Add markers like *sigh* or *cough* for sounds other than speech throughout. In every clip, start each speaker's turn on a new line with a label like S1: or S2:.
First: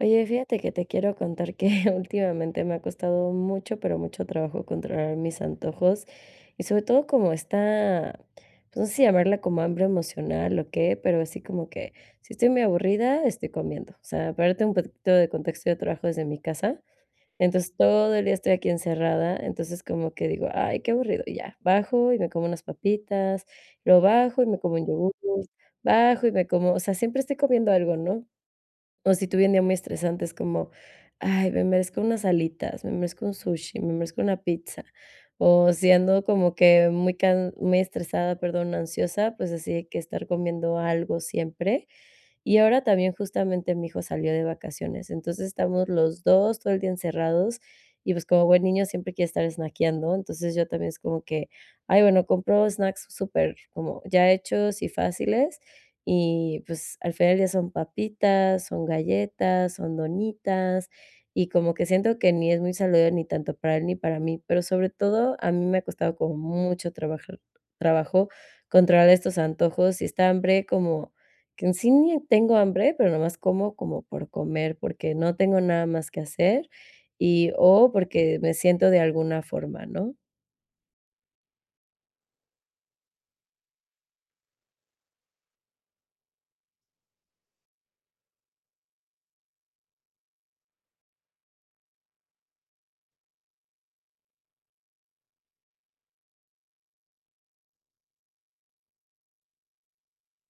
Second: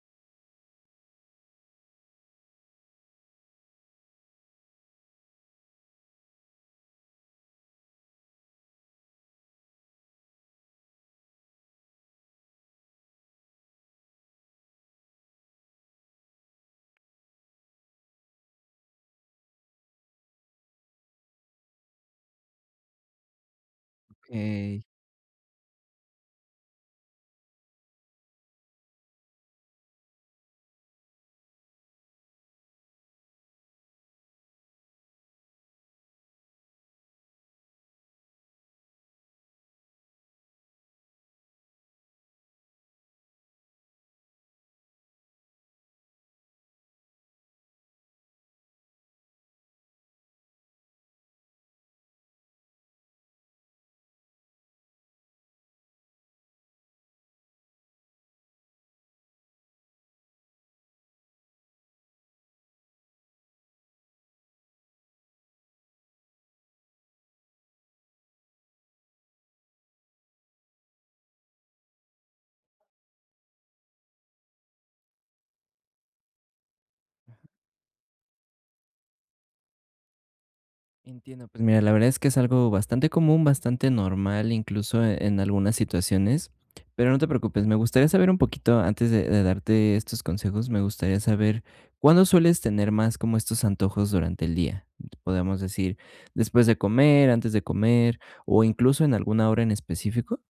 S1: Oye, fíjate que te quiero contar que, *chuckles* últimamente, me ha costado mucho, pero mucho trabajo controlar mis antojos y, sobre todo, como esta, pues, no sé si llamarla como hambre emocional o qué, pero así como que, si estoy muy aburrida, estoy comiendo. O sea, para darte un poquitito de contexto, yo trabajo desde mi casa, entonces, todo el día estoy aquí encerrada, entonces, como que digo: "Ay, qué aburrido", y ya, bajo y me como unas papitas, luego bajo y me como
S2: Okey.
S1: un yogur, bajo y me como o sea, siempre estoy comiendo algo, ¿no? O si tuve un día muy estresante, es como: "Ay, me merezco unas alitas, me merezco un sushi, me merezco una pizza", o si ando como que muy can muy estresada, perdón, ansiosa, pues así de que estar comiendo algo siempre. Y ahora también, justamente, mi hijo salió de vacaciones. Entonces, estamos los 2 todo el día encerrados, y, pues, como buen niño siempre quiere estar snackeando. Entonces, yo también es como que "Ay, bueno", compro snacks super, como ya hechos y fáciles, y, pues, al final ya son papitas, son galletas, son donitas, y como que siento que ni es muy saludable ni tanto para él ni para mí. Pero, sobre todo, a mí me ha costado como mucho trabajar trabajo controlar estos antojos y esta hambre como que, en sí, ni tengo hambre, pero nomás como como por comer, porque no tengo nada más que hacer,
S2: Ajá.
S1: y, o porque me siento de alguna forma, ¿no?
S2: Entiendo, pues mira, la verdad es que es algo bastante común, bastante normal, incluso, eh, en algunas situaciones, pero no te preocupes, me gustaría saber un poquito antes de de darte estos consejos, me gustaría saber, ¿cuándo sueles tener más como estos antojos durante el día?, ¿podemos decir, después de comer, antes de comer o incluso en alguna hora en específico?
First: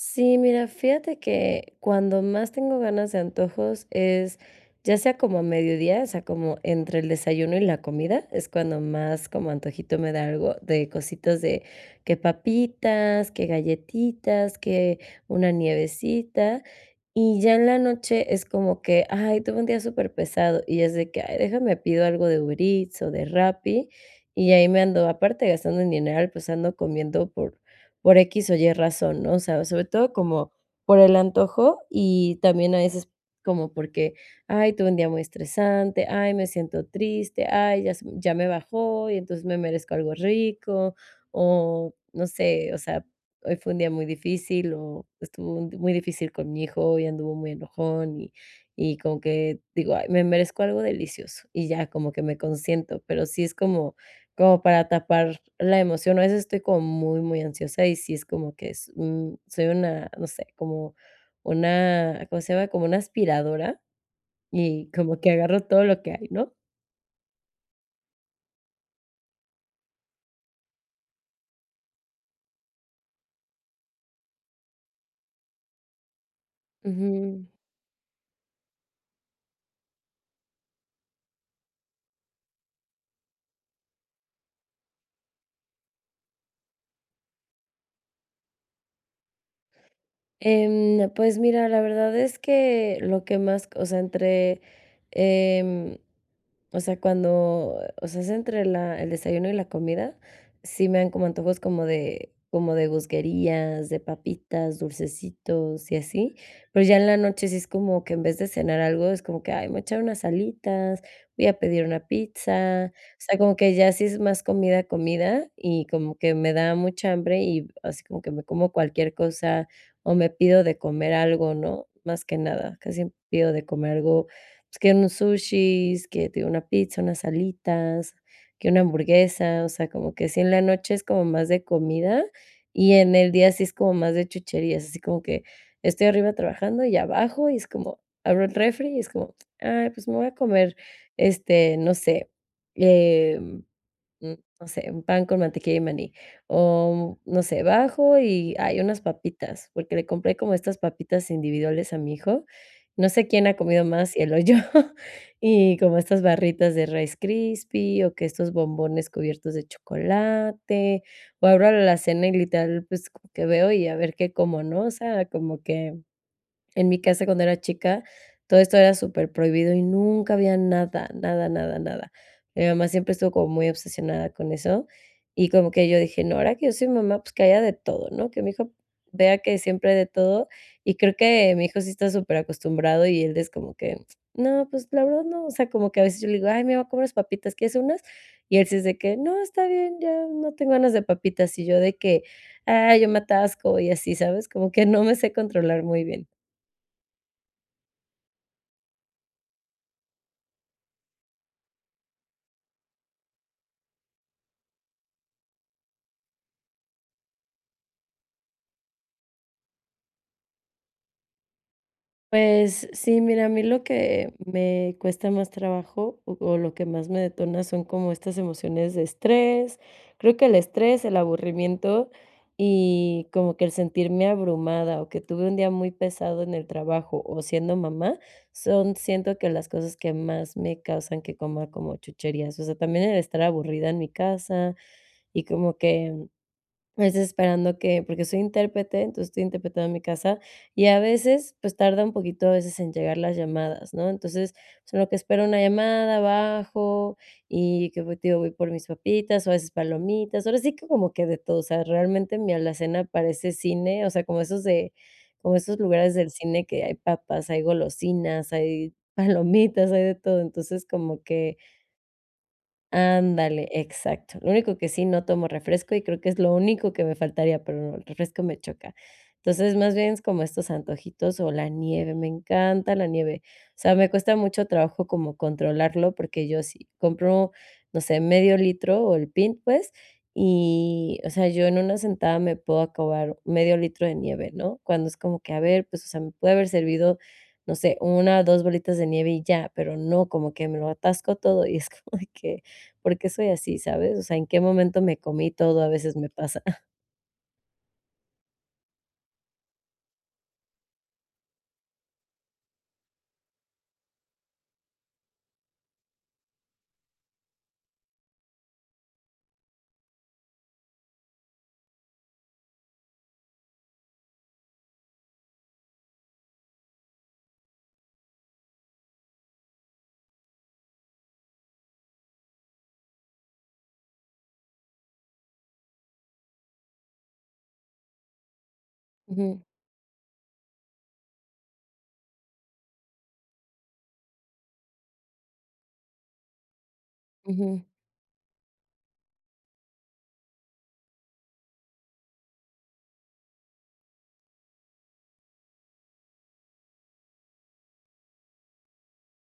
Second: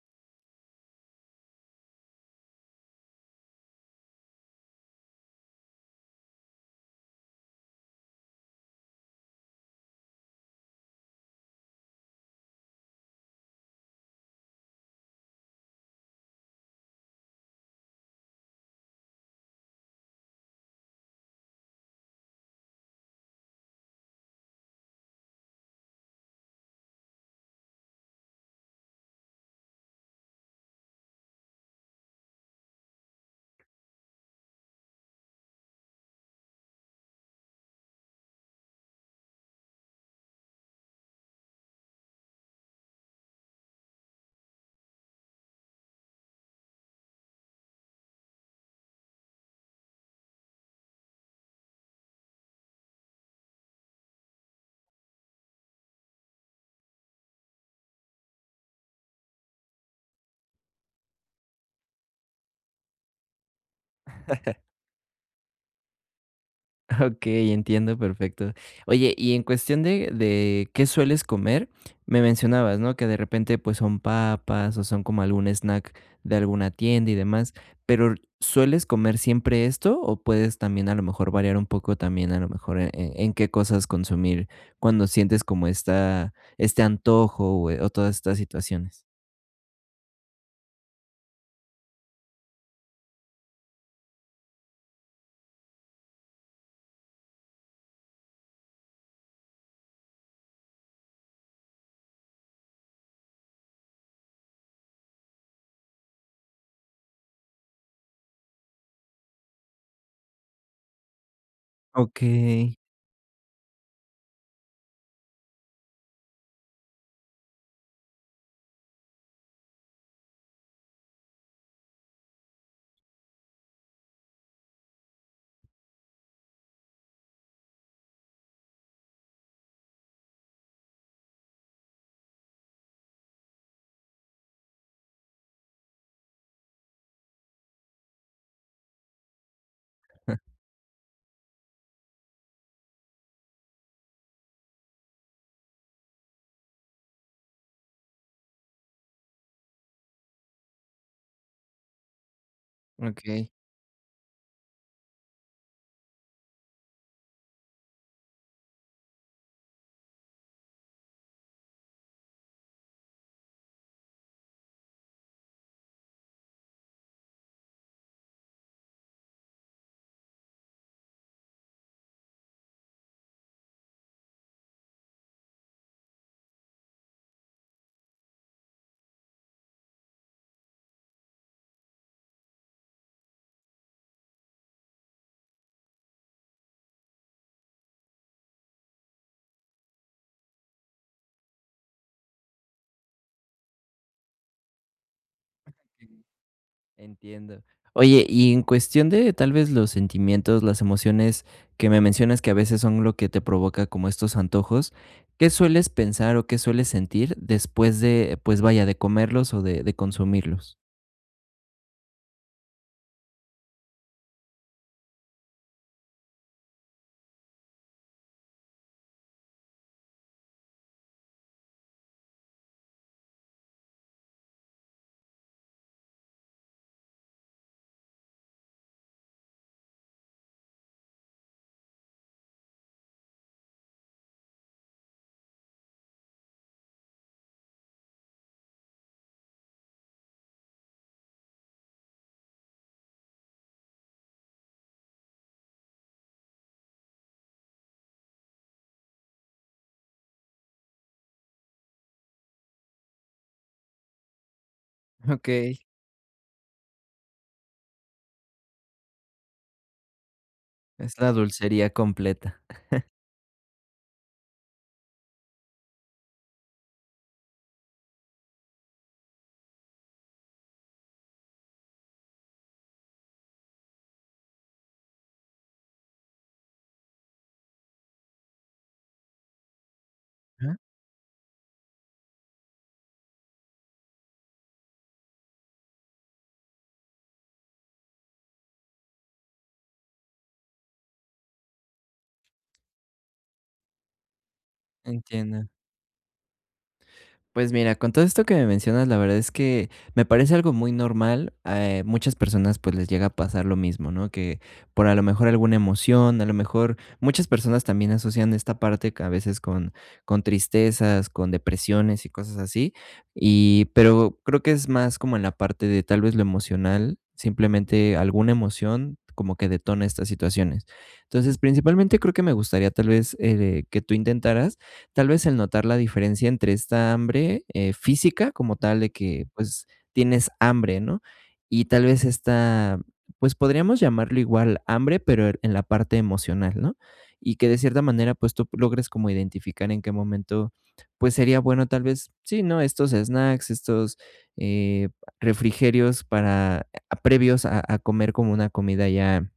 S1: Sí, mira, fíjate que, cuando más tengo ganas de antojos es, ya sea como a mediodía, o sea, como entre el desayuno y la comida, es cuando más como antojito me da algo, de cositas de, que papitas, que galletitas, que una nievecita, y ya en la noche es como que: "Ay, tuve un día superpesado", y es de que: "Ay, déjame pido algo de Uber Eats o de Rappi", y ahí me ando aparte gastando el dineral, pues ando comiendo por por equis o ye razón, ¿no?, o sea, sobre todo como por el antojo y también a veces, como porque: "Ay, tuve un día muy estresante, ay, me siento triste, ay, ya se ya me bajó y entonces me merezco algo rico", o no sé, o sea, "Hoy fue un día muy difícil o estuvo muy difícil con mi hijo, hoy anduvo muy enojón", y y como que, digo: "Ay, me merezco algo delicioso", y ya como que me consiento, pero sí es como como para tapar la emoción, a veces estoy como muy, muy ansiosa y sí es como que es un soy una, no sé, como una, ¿cómo se llama?, como una aspiradora
S2: *laughs*
S1: y como que agarro todo lo que hay, ¿no?
S2: Okey, entiendo perfecto, oye, y en cuestión de de qué sueles comer, me mencionabas, ¿no?, que de repente, pues, son papas, o son como algún snack de alguna tienda y
S1: Ujú.
S2: demás, pero, ¿sueles comer siempre esto o puedes también, a lo mejor, variar un poco también, a lo mejor, eh, en qué cosas consumir cuando sientes como esta este antojo, eh, o todas estas situaciones?
S1: Em, pues mira, la verdad es que lo que más co o sea, entre, em, o sea, cuando, o sea, es entre la el desayuno y la comida, sí me dan como antojos como de, como de gusguerías, de papitas, dulcecitos y así, pero ya en la noche sí es como que en vez de cenar algo es como que: "Ay, me voy a echar unas alitas, voy a pedir una
S2: Okey.
S1: pizza", o sea, como que ya si es más comida, comida y como que me da mucha hambre y así como que me como cualquier cosa, o me pido de comer algo, ¿no?, más que nada, casi pido de comer algo, pues, que unos sushis, que te digo una pizza, unas alitas, que una hamburguesa, o sea, como que si en la noche es como más de comida, y en el día sí es como más de chucherías, así como que estoy arriba trabajando y bajo, y es como abro el refri y es como: "Ay, pues me voy a comer, este, no sé, eh, mm, no sé, un pan con mantequilla de maní", o no sé, bajo y: "Ay unas papitas", porque le compré como estas papitas individuales a mi hijo, no sé quién
S2: Okey.
S1: ha comido más, si él o yo, y como estas barritas de Rice Krispies, o que estos bombones cubiertos de chocolate, o abro la alacena y literal, pues, que veo y a ver qué cómo, ¿no?, o sea, como que en mi casa cuando era chica todo esto era superprohibido y nunca había nada, nada, nada, nada, mi mamá siempre estuvo como muy obsesionada con eso y como que yo dije no, ahora que yo soy mamá, pues, que haya de todo, ¿no?, que mi hijo vea que siempre hay de todo, y creo que mi hijo sí está superacostumbrado y él es como que: "No", pues, la verdad no, o sea, como que a veces yo le digo: "Ay, me voy a comer papitas, ¿quieres unas?", y él sí es de que: "No, está bien, ya no tengo ganas de papitas", y yo de que, ay, yo me atasco y así, ¿sabes?, como que no me sé controlar muy bien.
S2: *unintelligible* Entiendo, oye, y en cuestión de, tal vez, los sentimientos, las emociones que me mencionas que a veces son lo que te provoca como estos antojos, ¿qué sueles pensar o qué sueles sentir después de, pues vaya, de comerlos o de de consumirlos?
S1: Pues sí, mira, a mí lo que me cuesta más trabajo o o lo que más me detona son como estas emociones de estrés. Creo que el estrés, el aburrimiento y como que el sentirme abrumada o que tuve un día muy pesado en el trabajo o siendo mamá son, siento, que las cosas que más me causan que coma como chucherías. O sea, también el estar aburrida en mi casa y como que es esperando que, pues, esperando que porque soy intérprete, entonces estoy interpretado en mi casa, y a veces, pues, tarda un poquito a veces en llegar las llamadas, ¿no? Entonces, pues en lo que espero una llamada, bajo y qué, pues, te digo, voy por mis papitas o a veces palomitas, ahora sí que como que de todo, o sea, realmente mi alacena parece cine, o sea, como esos de
S2: *chuckles*
S1: como
S2: Okey.
S1: esos lugares del cine que hay papas, hay golosinas, hay palomitas, hay de todo. Entonces,
S2: Es
S1: como
S2: la
S1: que
S2: dulcería completa. *chuckles*
S1: Ándale, exacto. Lo único que sí, no tomo refresco y creo que es lo único que me faltaría, pero el refresco me choca. Entonces, más bien es como estos antojitos o la nieve, me encanta la nieve. O sea, me cuesta mucho trabajo como controlarlo, porque yo sí compro, no sé, medio litro o el pin pues,
S2: Ujú.
S1: y, o sea, yo en una sentada me puedo acabar medio litro de nieve, ¿no?, cuando es como que, a ver, pues, o sea, me puede haber servido, no sé, 1 o 2 bolitas de nieve y ya, pero no, como que me lo atasco todo y es como de que: "¿Por qué soy así?", ¿sabes? "O sea, ¿en qué momento me comí
S2: Entiendo.
S1: todo?", a veces me pasa.
S2: Pues, mira, con todo esto que me mencionas, la verdad es que me parece algo muy normal, eh, muchas personas, pues, les llega a pasar lo mismo, ¿no?, que por, a lo mejor, alguna emoción, a lo mejor muchas personas también asocian esta parte que a veces con con tristezas, con depresiones y cosas así y, pero creo que es más como en la parte de tal vez, lo emocional, simplemente alguna emoción como que detona estas situaciones. Entonces, principalmente creo que me gustaría, tal vez, eh, que tú intentaras, tal vez, el notar la diferencia entre esta hambre, eh, física, como tal, de que,
S1: Ujú.
S2: pues, tienes hambre, ¿no? Y tal vez, esta, pues, podríamos llamarlo igual hambre pero er en la parte emocional, ¿no? Y que de
S1: Ujú.
S2: cierta manera, pues, tú logres como identificar en qué momento, pues, sería bueno tal vez, sí, ¿no?, estos snacks, estos, eh, refrigerios para ah, previos a a comer como una comida ya,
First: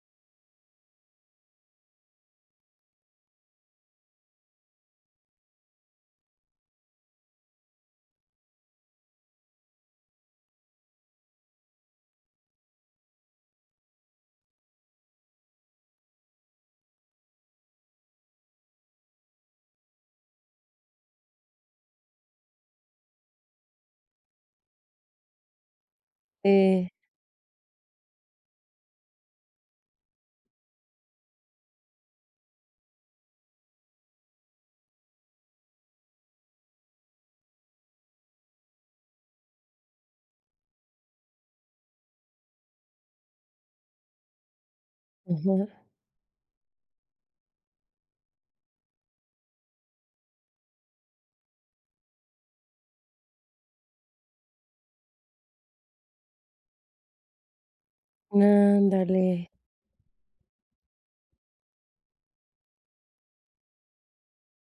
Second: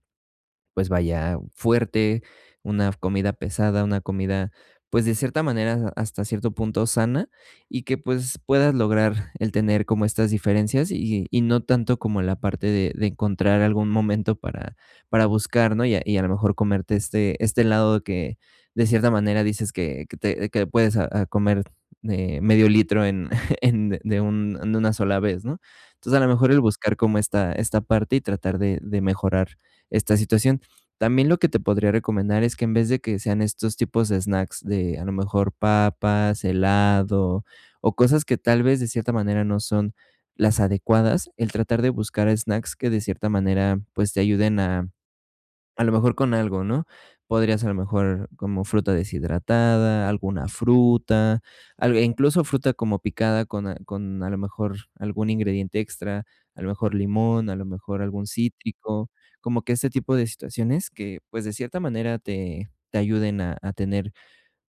S2: pues vaya, fuerte, una comida pesada, una comida, pues, de cierta manera, hasta cierto punto sana, y que, pues, puedas lograr el tener como estas diferencias y y y no tanto como la parte de de encontrar algún momento para para buscar, ¿no? Y a y a lo mejor, comerte este este helado que de cierta manera, dices que que te que puedes, ah ah, comer, eh, medio litro, en *chuckles* en de un en una sola vez, ¿no? Entonces, a lo mejor, el
S1: Eh.
S2: buscar como esta esta parte y tratar de de mejorar esta situación. También, lo que te podría recomendar es que en vez de que sean estos tipos de snacks de a lo mejor, papas, helado, o cosas que tal vez, de cierta manera, no son las adecuadas, el tratar de buscar snacks que de cierta manera, pues, te ayuden a
S1: Ajá.
S2: a lo mejor con algo, ¿no? Podrías, a lo mejor, como fruta deshidratada, alguna fruta, al e incluso fruta como picada con a con a lo mejor, algún ingrediente extra, a lo mejor limón, a lo mejor algún cítrico,
S1: Ándale.
S2: como que ese tipo de situaciones que, pues, de cierta manera, te te ayuden a a tener,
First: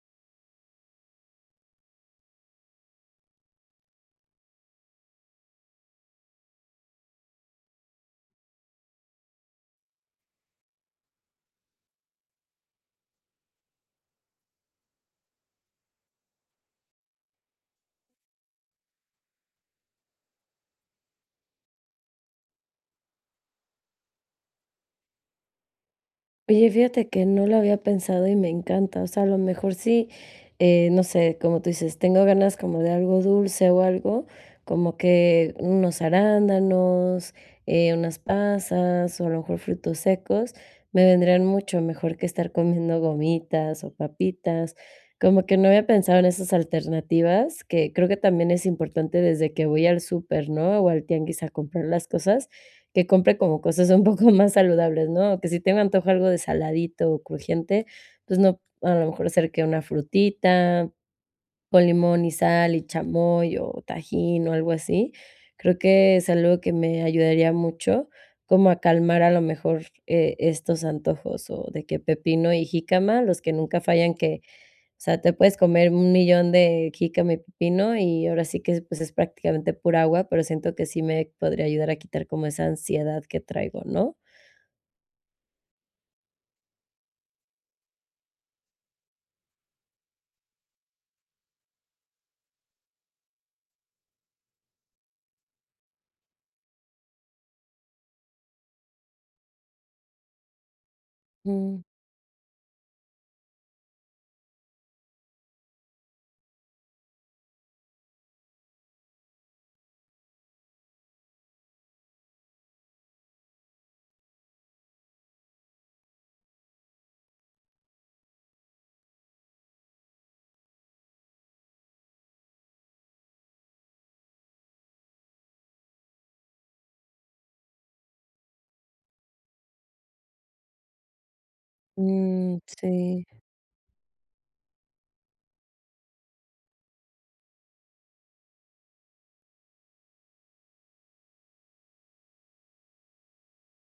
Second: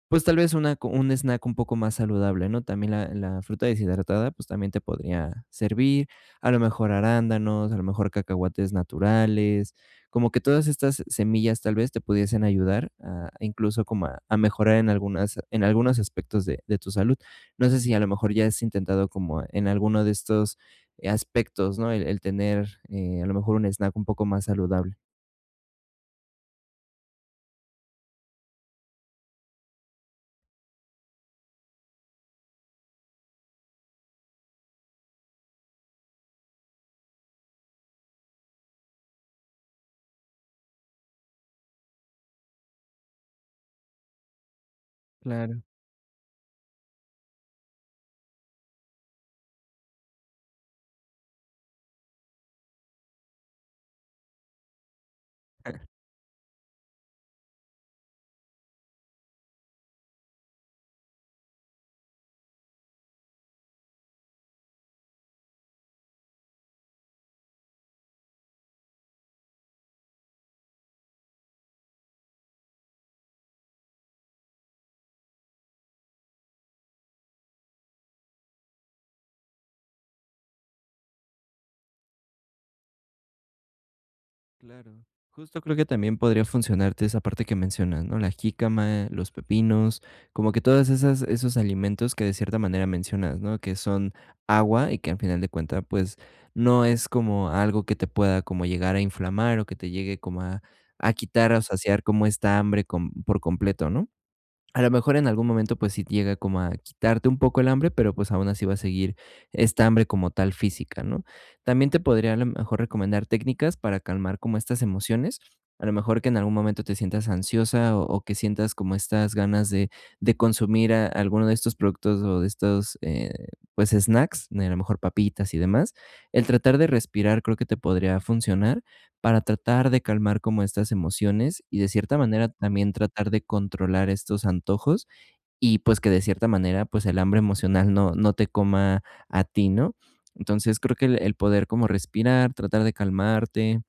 S2: pues, tal vez una co un snack un poco más saludable, ¿no? También, la la fruta deshidratada, pues, también te podría servir, a lo mejor arándanos, a lo mejor cacahuates naturales. Como que todas estas semillas, tal vez, te pudiesen ayudar a incluso, como a a mejorar en algunas en algunos aspectos de de tu salud. No sé si a lo mejor ya has intentado como e en alguno de estos, eh, aspectos, ¿no?, el el tener, eh, a lo mejor, un snack un poco más saludable.
S1: Oye, fíjate que no lo había pensado y me encanta, o sea, a lo mejor sí, eh, no sé, como tú dices, tengo ganas como de algo dulce o algo, como que unos arándanos, eh, unas pasas o a lo mejor frutos secos, me vendrían mucho mejor que estar comiendo gomitas o papitas. Como que
S2: Claro.
S1: no había pensado en esas alternativas, que creo que también es importante desde que voy al súper, ¿no?, o al tianguis a comprar las cosas, que compre como cosas un poco más saludables, ¿no?, o que si tengo
S2: *chuckles*
S1: antojo algo de saladito o crujiente, pues no, a lo mejor ser que una frutita con limón y sal y chamoy o tajín o algo así, creo que es algo que me ayudaría mucho como a calmar a lo mejor, eh, estos antojos, o de que pepino y jícama, los que nunca fallan que, o sea, te puedes comer un millón de jícama y pepino, y ahora sí que, pues, es prácticamente pura agua, pero siento que sí me podría ayudar a quitar como esa ansiedad que traigo, ¿no?
S2: Claro, justo creo que también podría funcionarte esa parte que mencionas, ¿no?, la jícama, los pepinos, como que todas esas esos alimentos que de cierta manera mencionas, ¿no?, que son agua y que, al final de cuenta, pues, no es como algo que te pueda como llegar a inflamar o que te llegue como a a quitar o a
S1: Mm.
S2: saciar como esta hambre con por completo, ¿no? A lo mejor en algún momento, pues, sí llega como a quitarte un poco el hambre, pero, pues, aun así va a seguir esta hambre como tal física, ¿no? También te podría a lo mejor recomendar técnicas para calmar como estas emociones, a lo mejor que en algún momento te sientas ansiosa o o que sientas como estas ganas de de consumir a alguno de estos productos o de estos, eh, pues, snacks, a lo mejor papitas y demás. El tratar de respirar creo que te podría funcionar, para tratar de calmar como estas emociones y de cierta manera
S1: Mm,
S2: también
S1: sí.
S2: tratar de controlar estos antojos, y pues, que de cierta manera, pues, el hambre emocional no no te coma a ti, ¿no?, entonces, creo que el el poder como respirar, tratar de calmarte,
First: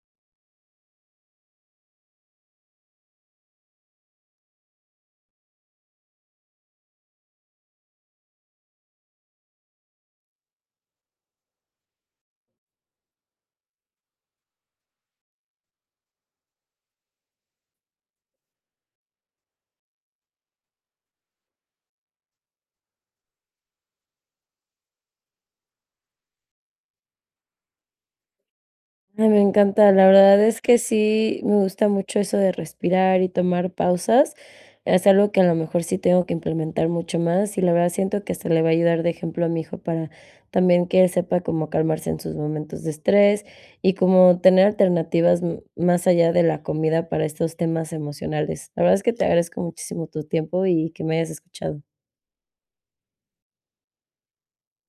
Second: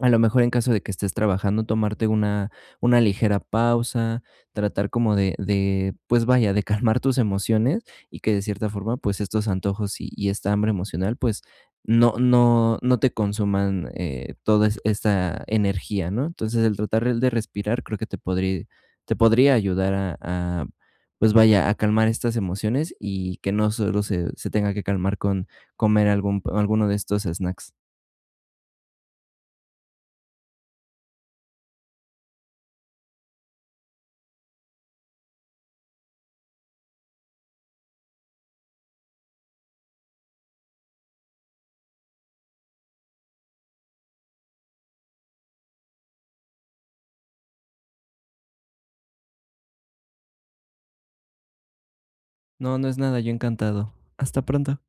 S2: a lo mejor en caso de que estés trabajando, tomarte una una ligera pausa, tratar como de de pues vaya, de calmar tus emociones y que de cierta forma, pues estos antojos y y esta hambre emocional, pues no no no te consuman, eh, todas esta energía, ¿no?, entonces, el tratar de respirar creo que te podri te podría ayudar a a, pues vaya, a calmar estas emociones y que no solo se se tenga que calmar con comer algún alguno de estos snacks.
S1: Me me encanta, la verdad es que sí me gusta mucho eso de respirar y tomar pausas, es algo que a lo mejor sí tengo que implementar mucho más, y la verdad siento que hasta le va a ayudar de ejemplo a mi hijo para también, que él sepa como calmarse en sus momentos de estrés, y cómo tener alternativas, mm, más allá de la comida para estos temas emocionales. La verdad es que te agradezco muchísimo tu tiempo y que me hayas escuchado.
S2: No, no es nada, yo encantado. Hasta pronto.